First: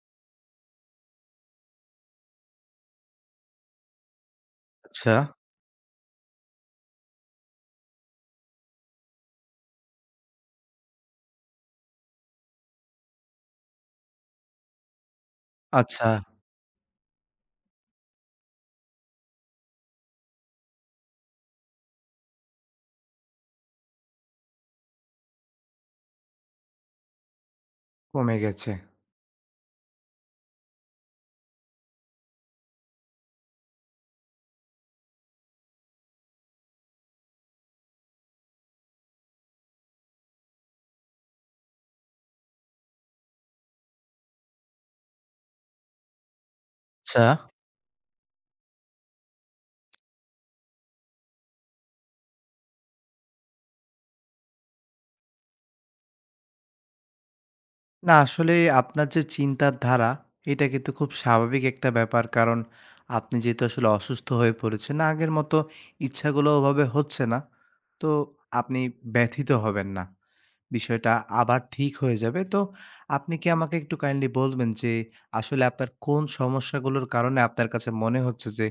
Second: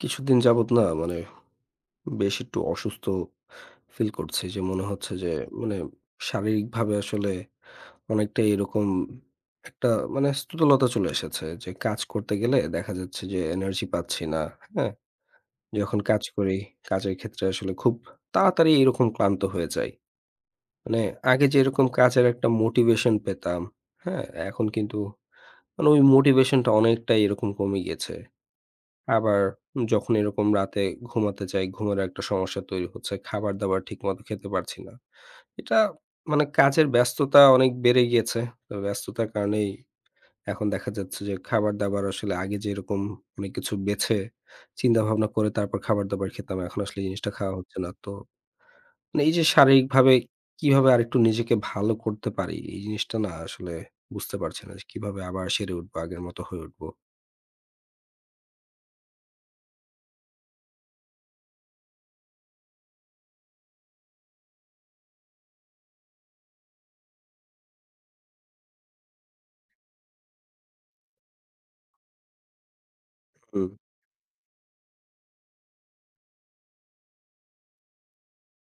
কিছুদিন যাবত না মানে বেশ একটু অসুস্থ ফিল করছি যে মনে আচ্ছা, হচ্ছে যে মানে শারীরিকভাবে আসলে অনেকটা এরকম একটা মানে স্থূলতা চলে এসেছে যে কাজ করতে গেলে দেখা যাচ্ছে যে এনার্জি পাচ্ছি না। হ্যাঁ, যখন আচ্ছা। কাজ করি কাজের ক্ষেত্রে আসলে খুব তাড়াতাড়ি এরকম ক্লান্ত হয়ে যাই। মানে আগে যে এরকম কাজের একটা মোটিভেশন পেতাম, হ্যাঁ? এখন কিন্তু মানে ওই মোটিভেশনটা অনেকটা এরকম কমে গেছে। কমে গেছে। আবার যখন এরকম রাতে ঘুমাতে চাই, ঘুমের একটা সমস্যা তৈরি হচ্ছে। খাবার-দাবার ঠিকমতো খেতে পারছি না। এটা মানে কাজের ব্যস্ততা অনেক বেড়ে গিয়েছে। তো ব্যস্ততার কারণেই এখন দেখা যাচ্ছে যে খাবার-দাবার আসলে আগে যেরকম অনেক কিছু বেছে চিন্তাভাবনা করে তারপর খাবার-দাবার খেতাম। এখন আসলে এই আচ্ছা। জিনিসটা খাওয়া হচ্ছে না। তো মানে এই যে শারীরিকভাবে কিভাবে আরেকটু নিজেকে ভালো করতে পারি? এই জিনিসটা না আসলে বুঝতে পারছি না যে কিভাবে আবার সেরে উঠবো, আগের মতো হয়ে উঠবো। না আসলে আপনার যে চিন্তার ধারা, এটা কিন্তু খুব স্বাভাবিক একটা ব্যাপার। কারণ আপনি যেহেতু আসলে অসুস্থ হয়ে পড়েছেন, না আগের মতো ইচ্ছাগুলো ওভাবে হচ্ছে না। তো আপনি ব্যথিত হবেন না। বিষয়টা আবার ঠিক হয়ে যাবে। তো আপনি কি হুম। আমাকে একটু কাইন্ডলি বলবেন যে আসলে আপনার কোন সমস্যাগুলোর কারণে আপনার কাছে মনে হচ্ছে যে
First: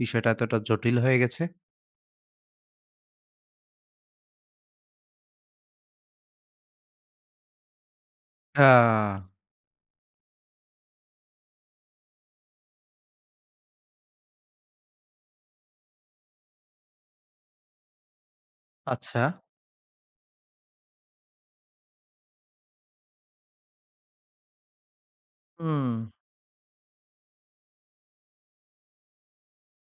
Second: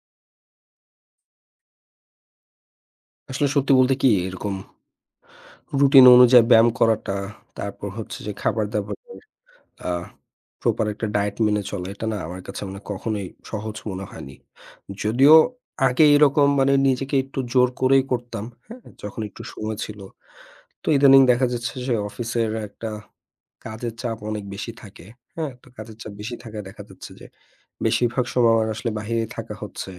বিষয়টা এতটা জটিল হয়ে গেছে? আসলে সত্যি বলতে কি এরকম রুটিন অনুযায়ী ব্যায়াম করাটা, তারপর হচ্ছে যে খাবার-দাবারের আ আ প্রপার একটা ডায়েট মেনে চলা, এটা না আমার কাছে মানে কখনোই সহজ মনে হয়নি। যদিও আগে এরকম মানে নিজেকে একটু জোর করেই করতাম, হ্যাঁ? যখন আচ্ছা। একটু সময় ছিল। তো ইদানিং দেখা যাচ্ছে যে অফিসের একটা কাজের চাপ অনেক বেশি থাকে, হ্যাঁ? তো হুম, কাজের চাপ বেশি থাকায় দেখা যাচ্ছে যে বেশিরভাগ সময় আমার আসলে বাহিরে থাকা হচ্ছে।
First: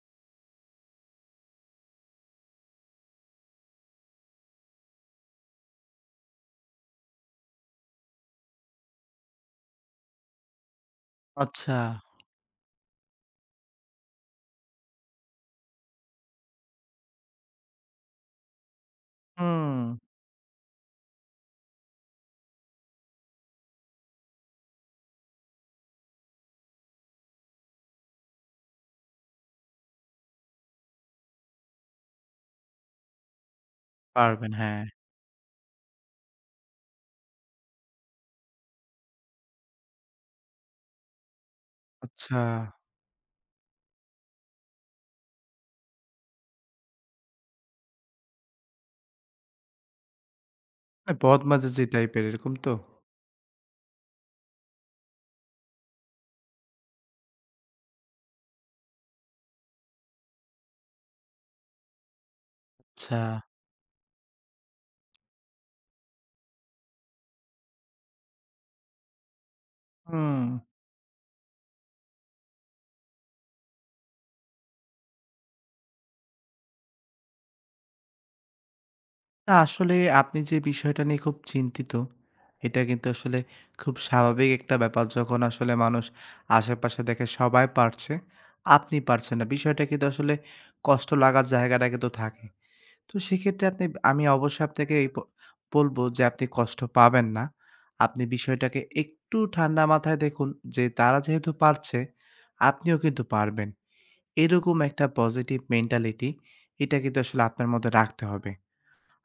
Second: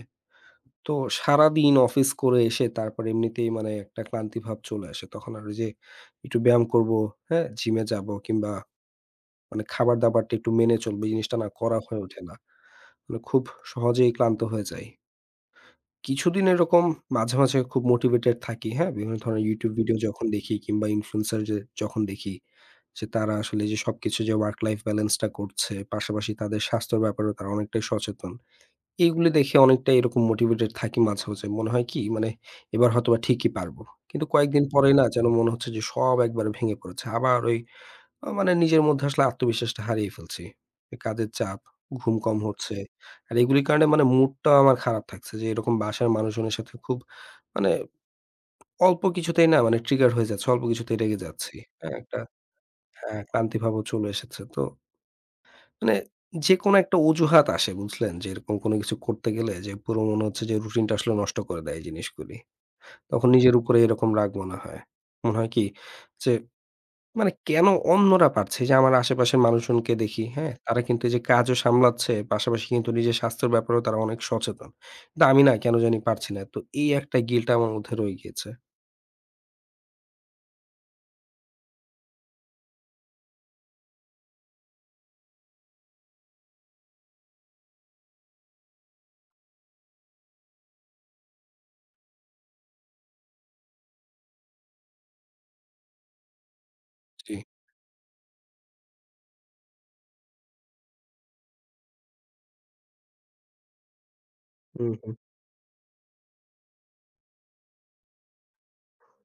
তো সারাদিন অফিস করে এসে তারপর এমনিতেই মানে একটা ক্লান্তি ভাব চলে আসে। তখন আর ওই যে একটু ব্যায়াম করব, হ্যাঁ? জিমে যাবো কিংবা মানে খাবার-দাবারটা একটু মেনে চলবো। এই জিনিসটা না আচ্ছা। করা হয়ে ওঠে না। মানে খুব সহজেই ক্লান্ত হয়ে যাই। কিছুদিন এরকম মাঝে, মাঝে খুব মোটিভেটেড থাকি, হ্যাঁ? বিভিন্ন ধরনের YouTube হুম। ভিডিও যখন দেখি কিংবা ইনফ্লুয়েন্সার যে যখন দেখি যে তারা আসলে যে সবকিছু যে ওয়ার্ক লাইফ ব্যালেন্সটা করছে, পাশাপাশি তাদের স্বাস্থ্যের ব্যাপারেও তারা অনেকটাই সচেতন। এইগুলো দেখে অনেকটা এরকম মোটিভেটেড থাকি মাঝে, মাঝে। মনে হয় কি মানে এবার হয়তোবা ঠিকই পারবো। কিন্তু পারবেন, কয়েকদিন হ্যাঁ। পরেই না যেন মনে হচ্ছে যে সব একবারে ভেঙে পড়েছে। আবার ওই মানে নিজের মধ্যে আসলে আত্মবিশ্বাসটা হারিয়ে ফেলছি। এই কাজের চাপ, ঘুম আচ্ছা। কম হচ্ছে। আর এগুলির কারণে মানে মুডটাও আমার খারাপ থাকছে যে এরকম বাসার মানুষজনের সাথে খুব মানে অল্প কিছুতেই না মানে ট্রিগার হয়ে যাচ্ছে। অল্প কিছুতেই মানে রেগে যাচ্ছি। বদমেজাজি হ্যাঁ, একটা টাইপের এরকম তো? হ্যাঁ, ক্লান্তি ভাবও চলে এসেছে তো মানে যেকোনো একটা অজুহাত আসে বুঝলেন? যে এরকম কোনো কিছু করতে গেলে যে পুরো মনে হচ্ছে যে রুটিনটা আসলে নষ্ট করে দেয় এই জিনিসগুলি। আচ্ছা। তখন নিজের উপরে এরকম রাগ মনে হয়। মনে হয় কি যে মানে কেন অন্যরা পারছে? এই যে আমার আশেপাশের মানুষজনকে দেখি, হুম। হ্যাঁ? তারা কিন্তু এই যে কাজও সামলাচ্ছে, পাশাপাশি কিন্তু নিজের স্বাস্থ্যের ব্যাপারেও তারা অনেক সচেতন। কিন্তু আমি না কেন জানি পারছি না। তো এই একটা গিল্ট আমার মধ্যে রয়ে গিয়েছে। না আসলে আপনি যে বিষয়টা নিয়ে খুব চিন্তিত, এটা কিন্তু আসলে খুব স্বাভাবিক একটা ব্যাপার। যখন আসলে মানুষ আশেপাশে দেখে সবাই পারছে, আপনি পারছেন না। বিষয়টা কিন্তু আসলে কষ্ট লাগার জায়গাটা কিন্তু থাকে। তো সেক্ষেত্রে আপনি আমি অবশ্যই আপনাকে এই ব বলবো যে আপনি কষ্ট পাবেন জি। না। আপনি বিষয়টাকে একটু ঠান্ডা মাথায় দেখুন যে তারা যেহেতু পারছে, আপনিও কিন্তু পারবেন। এরকম হুম, একটা হুম, পজিটিভ মেন্টালিটি, এটা কিন্তু আসলে আপনার মধ্যে রাখতে হবে।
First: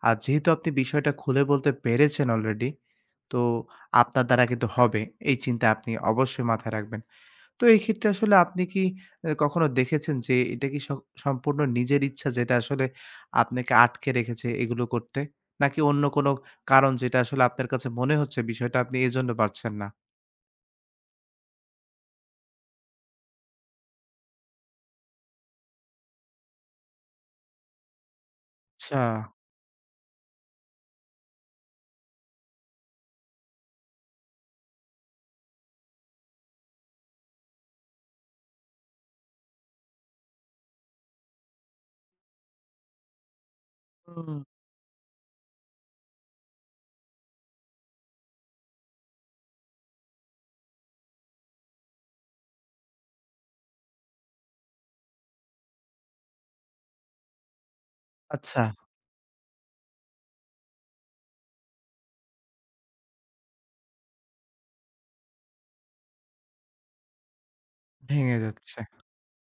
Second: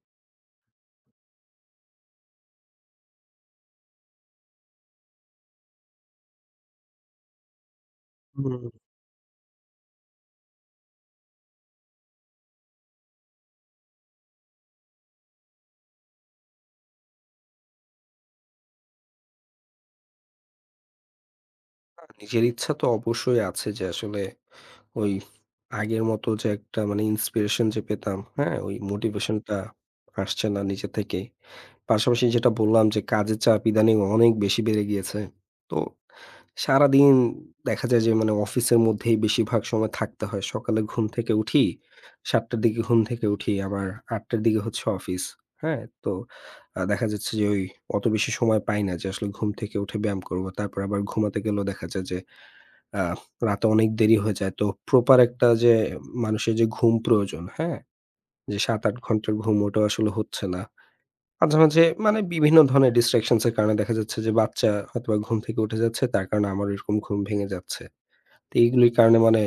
আর যেহেতু আপনি বিষয়টা খুলে বলতে পেরেছেন অলরেডি, তো আপনার দ্বারা কিন্তু হবে। এই চিন্তা আপনি অবশ্যই মাথায় রাখবেন। তো এই ক্ষেত্রে আসলে আপনি কি হুম। কখনো দেখেছেন যে এটা কি স সম্পূর্ণ নিজের ইচ্ছা যেটা আসলে আপনাকে আটকে রেখেছে এগুলো করতে? নাকি অন্য কোনো কারণ যেটা আসলে আপনার কাছে মনে হচ্ছে বিষয়টা আপনি এজন্য পারছেন না? না, নিজের ইচ্ছা তো অবশ্যই আছে যে আসলে ওই আগের মতো যে একটা মানে ইন্সপিরেশন যে পেতাম, হ্যাঁ? ওই আচ্ছা, মোটিভেশনটা আসছে না নিজে থেকেই। পাশাপাশি যেটা বললাম যে কাজের চাপ ইদানিং অনেক বেশি বেড়ে গিয়েছে। তো সারাদিন দেখা যায় যে মানে অফিসের মধ্যেই বেশিরভাগ সময় থাকতে হয়। সকালে ঘুম থেকে উঠি, ৭ঃ০০ র দিকে ঘুম থেকে উঠি, আবার হুম, ৮ঃ০০ র দিকে হচ্ছে অফিস, হ্যাঁ? তো দেখা যাচ্ছে যে ওই অত বেশি সময় পাই না যে আসলে ঘুম থেকে উঠে ব্যায়াম করব। তারপর আবার ঘুমাতে গেলেও দেখা যায় যে আ রাতে অনেক দেরি হয়ে যায়। তো প্রপার একটা যে মানুষের যে ঘুম প্রয়োজন, হ্যাঁ? যে আচ্ছা, ৭-৮ ঘন্টার ঘুম ওটাও আসলে হচ্ছে না। মাঝে, মাঝে মানে বিভিন্ন ধরনের distractions এর কারণে দেখা যাচ্ছে যে বাচ্চা হয়তোবা ঘুম থেকে উঠে যাচ্ছে। তার কারণে আমার এরকম ঘুম ভেঙে যাচ্ছে। ভেঙে তো যাচ্ছে। এইগুলির কারণে মানে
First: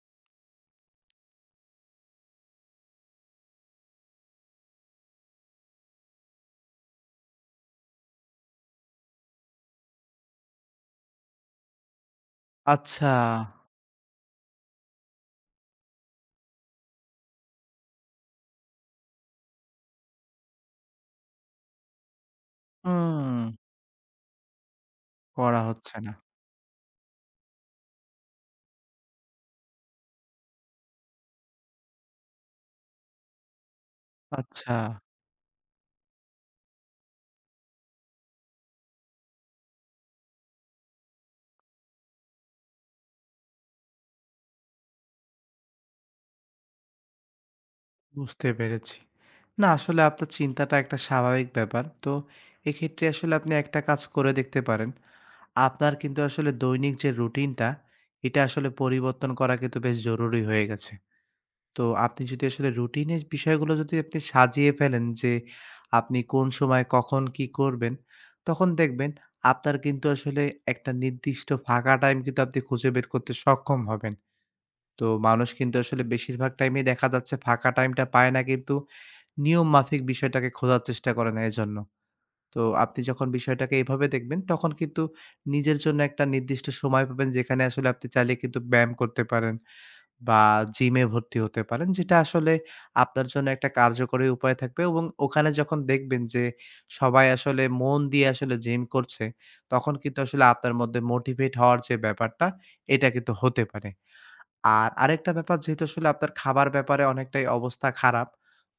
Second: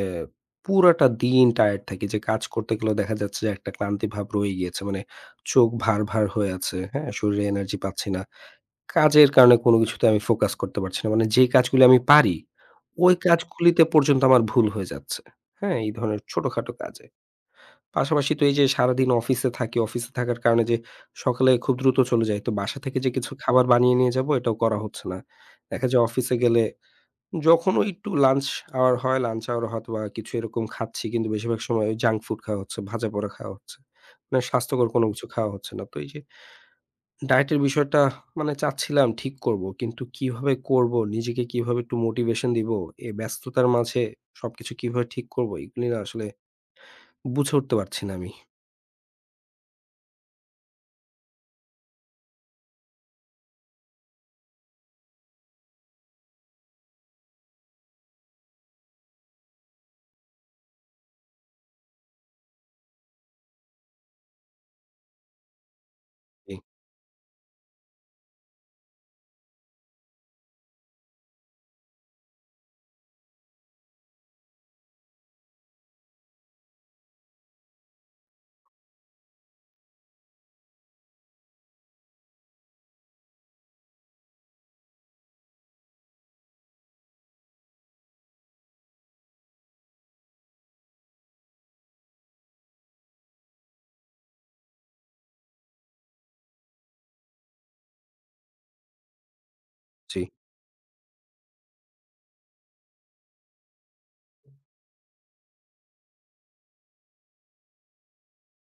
পুরাটা দিন টায়ার্ড থাকি যে কাজ করতে গেলেও দেখা যাচ্ছে যে একটা ক্লান্তি ভাব রয়ে গিয়েছে। মানে চোখ ভার, ভার হয়ে আছে, হ্যাঁ? শরীরে এনার্জি পাচ্ছি না। কাজের কারণে কোনো কিছুতে আমি ফোকাস করতে পারছি না। মানে যেই কাজগুলি আমি পারি, আচ্ছা, ওই কাজগুলিতে পর্যন্ত আমার ভুল হয়ে যাচ্ছে। হ্যাঁ? এই ধরনের ছোটখাটো কাজে। পাশাপাশি তো এই যে সারাদিন অফিসে থাকি, অফিসে থাকার কারণে যে সকালে খুব দ্রুত চলে যাই। তো বাসা থেকে যে কিছু হুম। খাবার বানিয়ে নিয়ে যাবো এটাও করা হচ্ছে না। করা দেখা হচ্ছে যায় না। অফিসে গেলে যখন ওই একটু লাঞ্চ আওয়ার হয়, লাঞ্চ আওয়ার হয়তোবা কিছু এরকম খাচ্ছি কিন্তু বেশিরভাগ সময় ওই জাঙ্ক ফুড খাওয়া হচ্ছে, ভাজাপোড়া খাওয়া হচ্ছে। মানে আচ্ছা, স্বাস্থ্যকর কোনো কিছু খাওয়া হচ্ছে না। তো এই যে ডায়েটের বিষয়টা মানে চাচ্ছিলাম ঠিক করব। কিন্তু কিভাবে করব, নিজেকে কিভাবে একটু মোটিভেশন দিব, এই ব্যস্ততার মাঝে সবকিছু কিভাবে ঠিক করব, এগুলি না আসলে বুঝে উঠতে পারছি না আমি। বুঝতে পেরেছি। না আসলে আপনার চিন্তাটা একটা স্বাভাবিক ব্যাপার। তো এক্ষেত্রে আসলে আপনি একটা কাজ করে দেখতে পারেন। আপনার কিন্তু আসলে দৈনিক যে রুটিনটা, এটা আসলে পরিবর্তন করা কিন্তু বেশ জরুরি হয়ে গেছে। তো আপনি যদি আসলে রুটিনের বিষয়গুলো যদি আপনি সাজিয়ে ফেলেন যে, আপনি কোন জি, সময় কখন কি করবেন, তখন দেখবেন আপনার কিন্তু আসলে একটা নির্দিষ্ট ফাঁকা টাইম কিন্তু আপনি খুঁজে বের করতে সক্ষম হবেন। তো মানুষ কিন্তু আসলে বেশিরভাগ টাইমেই দেখা যাচ্ছে ফাঁকা টাইমটা পায় না কিন্তু নিয়ম মাফিক বিষয়টাকে খোঁজার চেষ্টা করে না এজন্য। তো আপনি যখন বিষয়টাকে এভাবে দেখবেন তখন কিন্তু নিজের জন্য একটা নির্দিষ্ট সময় পাবেন যেখানে আসলে আপনি চাইলে কিন্তু ব্যায়াম করতে পারেন বা জিমে ভর্তি হতে পারেন। যেটা আসলে আপনার জন্য একটা কার্যকরী উপায় থাকবে এবং ওখানে যখন দেখবেন যে সবাই আসলে মন দিয়ে আসলে জিম করছে তখন কিন্তু জি। আসলে আপনার মধ্যে মোটিভেট হওয়ার যে ব্যাপারটা, এটা কিন্তু হতে পারে। আর আরেকটা ব্যাপার, যেহেতু আসলে আপনার খাবার ব্যাপারে অনেকটাই অবস্থা খারাপ।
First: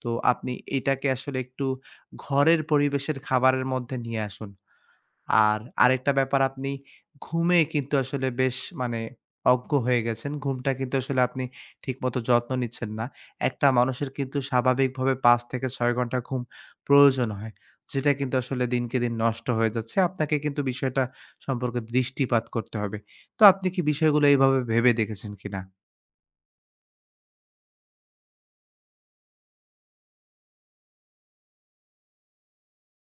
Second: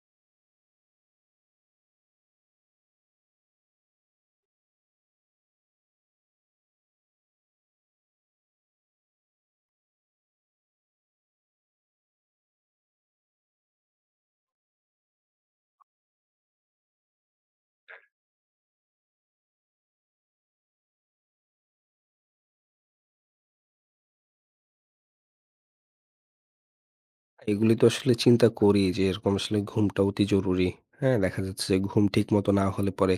তো আপনি এটাকে আসলে একটু ঘরের পরিবেশের খাবারের মধ্যে নিয়ে আসুন। আর আরেকটা ব্যাপার, আপনি ঘুমে কিন্তু আসলে বেশ মানে অজ্ঞ হয়ে গেছেন। ঘুমটা কিন্তু আসলে আপনি ঠিকমতো যত্ন নিচ্ছেন না। একটা মানুষের কিন্তু স্বাভাবিকভাবে ৫ থেকে ৬ ঘন্টা ঘুম প্রয়োজন হয়। যেটা কিন্তু আসলে দিনকে দিন নষ্ট হয়ে যাচ্ছে। আপনাকে কিন্তু বিষয়টা সম্পর্কে দৃষ্টিপাত করতে হবে। তো আপনি কি বিষয়গুলো এভাবে ভেবে দেখেছেন কিনা? এগুলি তো আসলে চিন্তা করি যে এরকম আসলে ঘুমটা অতি জরুরি। হ্যাঁ? দেখা যাচ্ছে যে ঘুম ঠিক মতো না হলে পরে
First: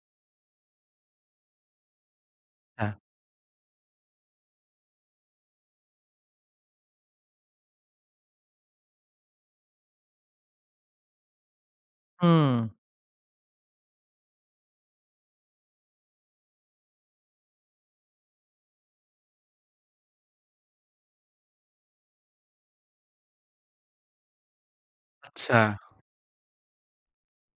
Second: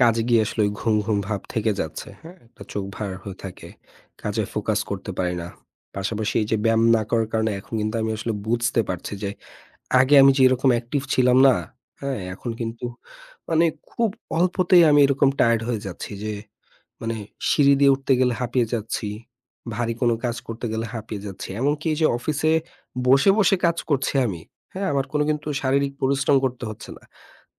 কাজে গিয়ে আসলে ওই ঘুম, ঘুম ভাব থেকে যাচ্ছে। হ্যাঁ? একটা চোখ হ্যাঁ। ভার হয়ে থাকে। কাজে ফোকাস করতে পারি না। পাশাপাশি এই যে ব্যায়াম না করার কারণে এখন কিন্তু আমি আসলে বুঝতে পারছি যে আগে আমি যেরকম অ্যাক্টিভ ছিলাম না, হ্যাঁ? এখন হুম। কিন্তু মানে খুব অল্পতেই আমি এরকম টায়ার্ড হয়ে যাচ্ছি যে, মানে সিঁড়ি দিয়ে উঠতে গেলে হাঁপিয়ে যাচ্ছি, ভারী কোনো কাজ করতে গেলে হাঁপিয়ে যাচ্ছি। এমনকি এই যে অফিসে বসে, বসে কাজ করছি আমি, হ্যাঁ? আমার কোনো কিন্তু আচ্ছা। শারীরিক পরিশ্রম করতে হচ্ছে না।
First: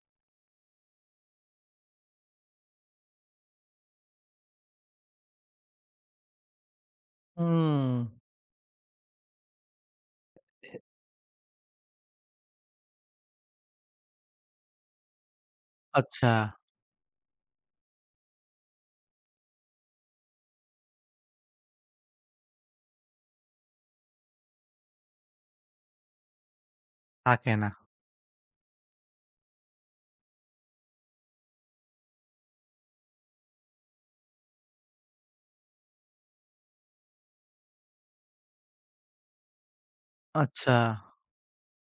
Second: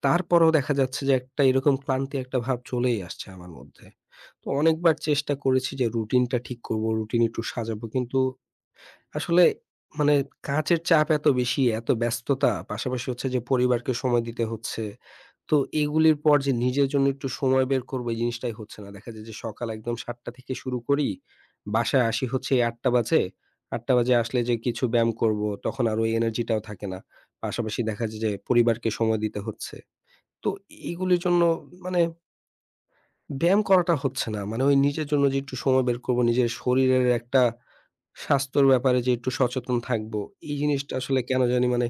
তারপরেও দেখা যাচ্ছে যে একটা এরকম ক্লান্তি একটা ভাব চলেই আসছে আমার মধ্যে। তো অনেকবার চেষ্টা করেছি যে রুটিনটা ঠিক করব, রুটিন একটু হুম, সাজাবো কিন্তু আসলে মানে কাজের চাপ এত বেশি, এত ব্যস্ততা, পাশাপাশি হচ্ছে যে পরিবারকে সময় দিতে হচ্ছে। তো এগুলির আচ্ছা। পর যে নিজের জন্য একটু সময় বের করব এই জিনিসটাই হচ্ছে না। দেখা যায় যে সকাল একদম ৭ঃ০০ থেকে শুরু করি। বাসায় আসি হচ্ছে ৮ঃ০০ বাজে। ৮ঃ০০ বাজে আসলে যে কিছু ব্যায়াম করব তখন আর ওই এনার্জিটাও থাকে না। থাকে না। পাশাপাশি দেখা যায় যে পরিবারকে সময় দিতে হচ্ছে। তো এগুলির জন্য মানে ব্যায়াম করাটা হচ্ছে না। মানে ওই নিজের জন্য যে একটু সময় বের করব, নিজের শরীরের একটা স্বাস্থ্যর ব্যাপারে যে একটু সচেতন থাকবো, এই আচ্ছা, জিনিসটা আসলে কেন জানি মানে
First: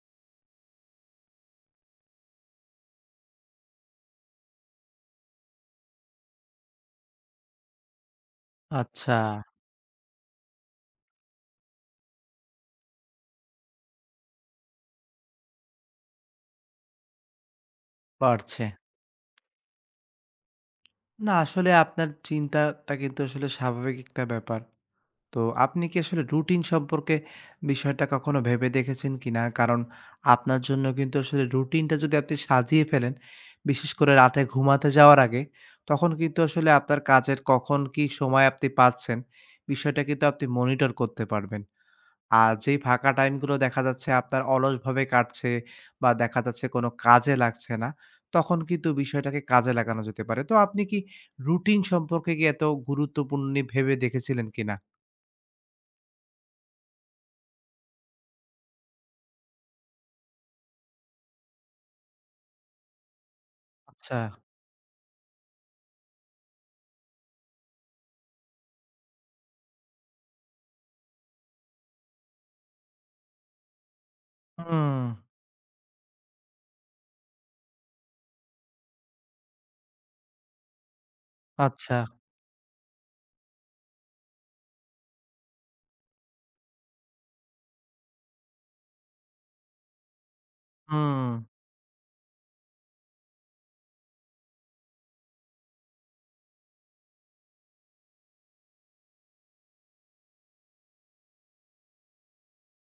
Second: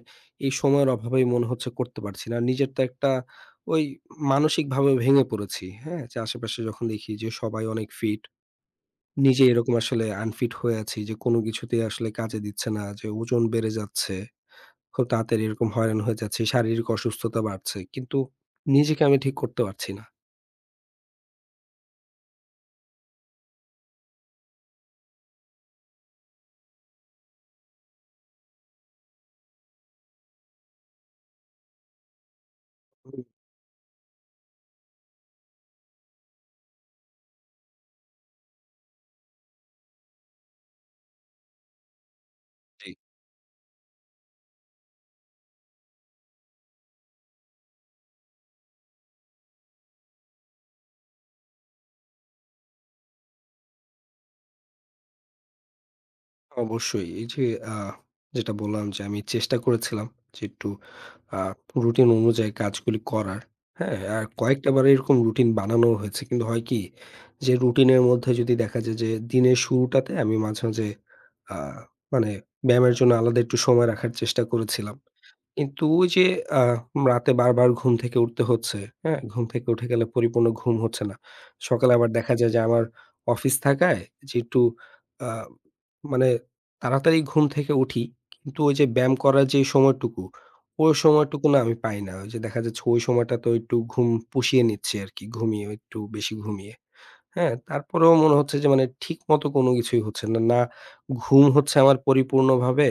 এই সময়ের অভাবেই মনে হচ্ছে করতে পারছি না। নিজের তো একটা ওই মানসিকভাবে ভেঙে পড়েছি, হ্যাঁ? যে আশেপাশে যখন দেখি যে সবাই অনেক ফিট, আচ্ছা, নিজে এরকম আসলে আনফিট হয়ে আছি যে কোনো কিছুতেই আসলে কাজে দিচ্ছে না, যে ওজন বেড়ে যাচ্ছে, খুব তাড়াতাড়ি এরকম হয়রান হয়ে যাচ্ছি, শারীরিক অসুস্থতা বাড়ছে। কিন্তু পারছে। নিজেকে আমি ঠিক করতে পারছি না। না আসলে আপনার চিন্তাটা কিন্তু আসলে স্বাভাবিক একটা ব্যাপার। তো আপনি কি আসলে রুটিন সম্পর্কে বিষয়টা কখনো ভেবে দেখেছেন কিনা? কারণ আপনার জন্য কিন্তু আসলে রুটিনটা যদি আপনি সাজিয়ে ফেলেন, হুম, বিশেষ করে রাতে ঘুমাতে যাওয়ার আগে, তখন কিন্তু আসলে আপনার কাজের কখন কি সময় আপনি পাচ্ছেন, বিষয়টা কিন্তু আপনি মনিটর করতে পারবেন। আর যেই জি। ফাঁকা টাইমগুলো দেখা যাচ্ছে আপনার অলসভাবে কাটছে বা দেখা যাচ্ছে কোনো কাজে লাগছে না, তখন কিন্তু বিষয়টাকে কাজে লাগানো যেতে পারে। তো আপনি কি রুটিন সম্পর্কে কি এত গুরুত্বপূর্ণ নিয়ে ভেবে দেখেছিলেন কিনা? অবশ্যই। এই যে আ যেটা বললাম যে আমি চেষ্টা করেছিলাম যে একটু আ রুটিন অনুযায়ী কাজগুলি করার। হ্যাঁ? আচ্ছা। আর কয়েকটা বার এরকম রুটিন বানানোও হয়েছে। কিন্তু হয় কি যে রুটিনের মধ্যে যদি দেখা যায় যে দিনের শুরুটাতে আমি মাঝে, মাঝে আ মানে ব্যায়ামের জন্য আলাদা একটু সময় রাখার চেষ্টা করেছিলাম। হুম, কিন্তু ওই যে আ রাতে বারবার ঘুম থেকে উঠতে হচ্ছে, হ্যাঁ? ঘুম থেকে উঠে গেলে পরিপূর্ণ ঘুম হচ্ছে না। সকালে আচ্ছা, আবার দেখা যায় যে আমার অফিস থাকায় যে একটু আ মানে তাড়াতাড়ি ঘুম থেকে উঠি। কিন্তু ওই যে ব্যায়াম করার যে সময়টুকু, ওই হুম, সময়টুকু না আমি পাই না। ওই যে দেখা যাচ্ছে ওই সময়টা তো একটু ঘুম পুষিয়ে নিচ্ছি আরকি। ঘুমিয়ে একটু বেশি ঘুমিয়ে। হ্যাঁ, তারপরেও মনে হচ্ছে যে মানে ঠিকমতো কোনো কিছুই হচ্ছে না। না ঘুম হচ্ছে আমার পরিপূর্ণভাবে,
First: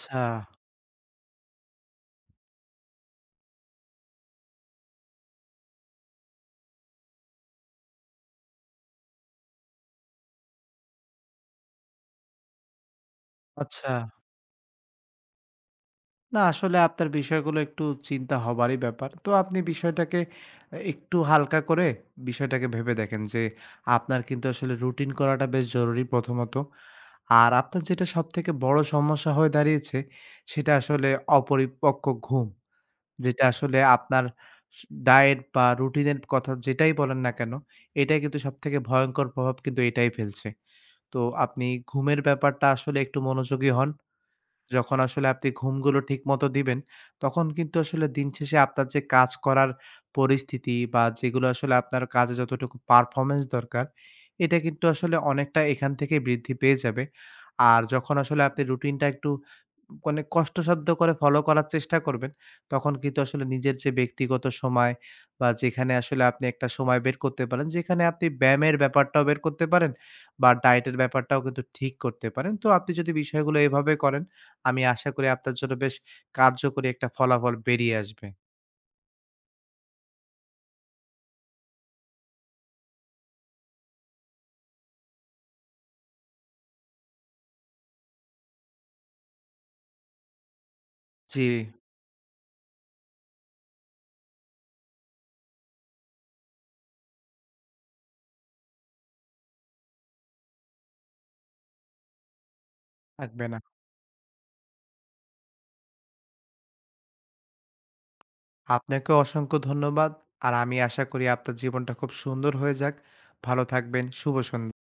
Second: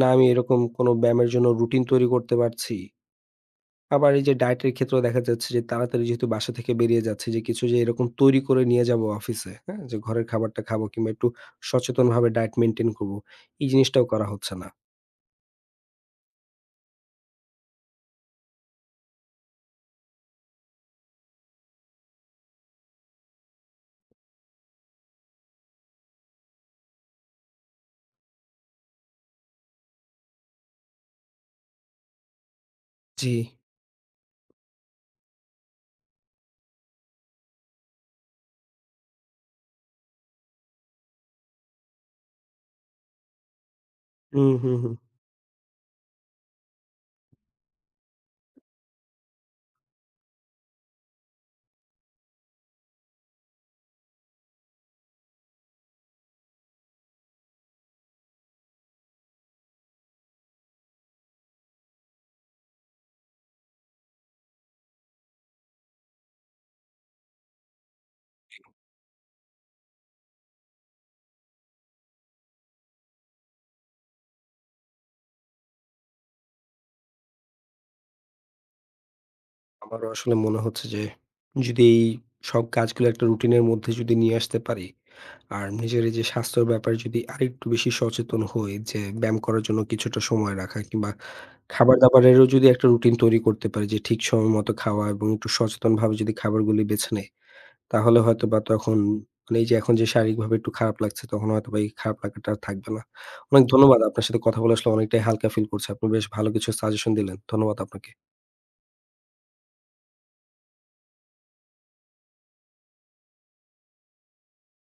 না আমি এরকম কোনো ব্যায়ামের জন্য রুটিন তৈরি করতে পারছি। আবার এই যে ডায়েটের ক্ষেত্রেও দেখা যাচ্ছে যে তাড়াতাড়ি যেহেতু বাসা থেকে বেরিয়ে যাচ্ছি যে কিছু যে এরকম তৈরি করে নিয়ে যাবো অফিসে, হ্যাঁ? যে ঘরের খাবারটা খাবো কিংবা একটু সচেতনভাবে ডায়েট মেইনটেইন করব। এই আচ্ছা। জিনিসটাও করা হচ্ছে না। না আসলে আপনার বিষয়গুলো একটু চিন্তা হবারই ব্যাপার। তো আপনি বিষয়টাকে একটু হালকা করে বিষয়টাকে ভেবে দেখেন যে আপনার কিন্তু আসলে রুটিন করাটা বেশ জরুরি প্রথমত। আর আপনার যেটা সবথেকে বড় সমস্যা হয়ে দাঁড়িয়েছে সেটা আসলে অপরিপক্ক ঘুম। জি। যেটা আসলে আপনার স ডায়েট বা রুটিনের কথা যেটাই বলেন না কেন, এটাই কিন্তু সবথেকে ভয়ংকর প্রভাব কিন্তু এটাই ফেলছে। তো আপনি ঘুমের ব্যাপারটা আসলে একটু মনোযোগী হন। হুম, হুম, হুম। যখন আসলে আপনি ঘুমগুলো ঠিকমতো দিবেন, তখন কিন্তু আসলে দিন শেষে আপনার যে কাজ করার পরিস্থিতি বা যেগুলো আসলে আপনার কাজে যতটুকু পারফরম্যান্স দরকার, এটা কিন্তু আসলে অনেকটা এখান থেকে বৃদ্ধি পেয়ে যাবে। আর যখন আসলে আপনি রুটিনটা একটু মানে কষ্টসাধ্য করে ফলো করার চেষ্টা করবেন, তখন কিন্তু আসলে নিজের যে ব্যক্তিগত সময় বা যেখানে আসলে আপনি একটা সময় বের করতে পারেন, যেখানে আপনি ব্যায়ামের ব্যাপারটাও বের করতে পারেন বা ডায়েটের ব্যাপারটাও কিন্তু ঠিক করতে পারেন। তো আপনি যদি বিষয়গুলো এভাবে করেন আমি আশা করি আপনার জন্য বেশ কার্যকরী একটা ফলাফল বেরিয়ে আসবে। আমারও আসলে মনে হচ্ছে যে যদি এই সব কাজগুলো একটা রুটিনের মধ্যে যদি নিয়ে আসতে পারি আর নিজের এই যে স্বাস্থ্যের ব্যাপারে যদি আরেকটু বেশি সচেতন হই যে ব্যায়াম করার জন্য কিছুটা সময় রাখা কিংবা জি। খাবার দাবারেরও যদি একটা রুটিন তৈরি করতে পারি যে ঠিক সময় মতো খাওয়া এবং একটু সচেতন ভাবে যদি খাবারগুলি বেছে নেই তাহলে হয়তো বা তখন মানে এই যে এখন যে শারীরিকভাবে একটু খারাপ লাগছে তখন হয়তো বা এই খারাপ লাগাটা আর থাকবে না। থাকবে না। অনেক ধন্যবাদ। আপনার সাথে কথা বলে আসলে অনেকটাই হালকা ফিল করছি। আপনি বেশ ভালো কিছু সাজেশন দিলেন। ধন্যবাদ আপনাকে। আপনাকেও অসংখ্য ধন্যবাদ। আর আমি আশা করি আপনার জীবনটা খুব সুন্দর হয়ে যাক। ভালো থাকবেন। শুভ সন্ধ্যা।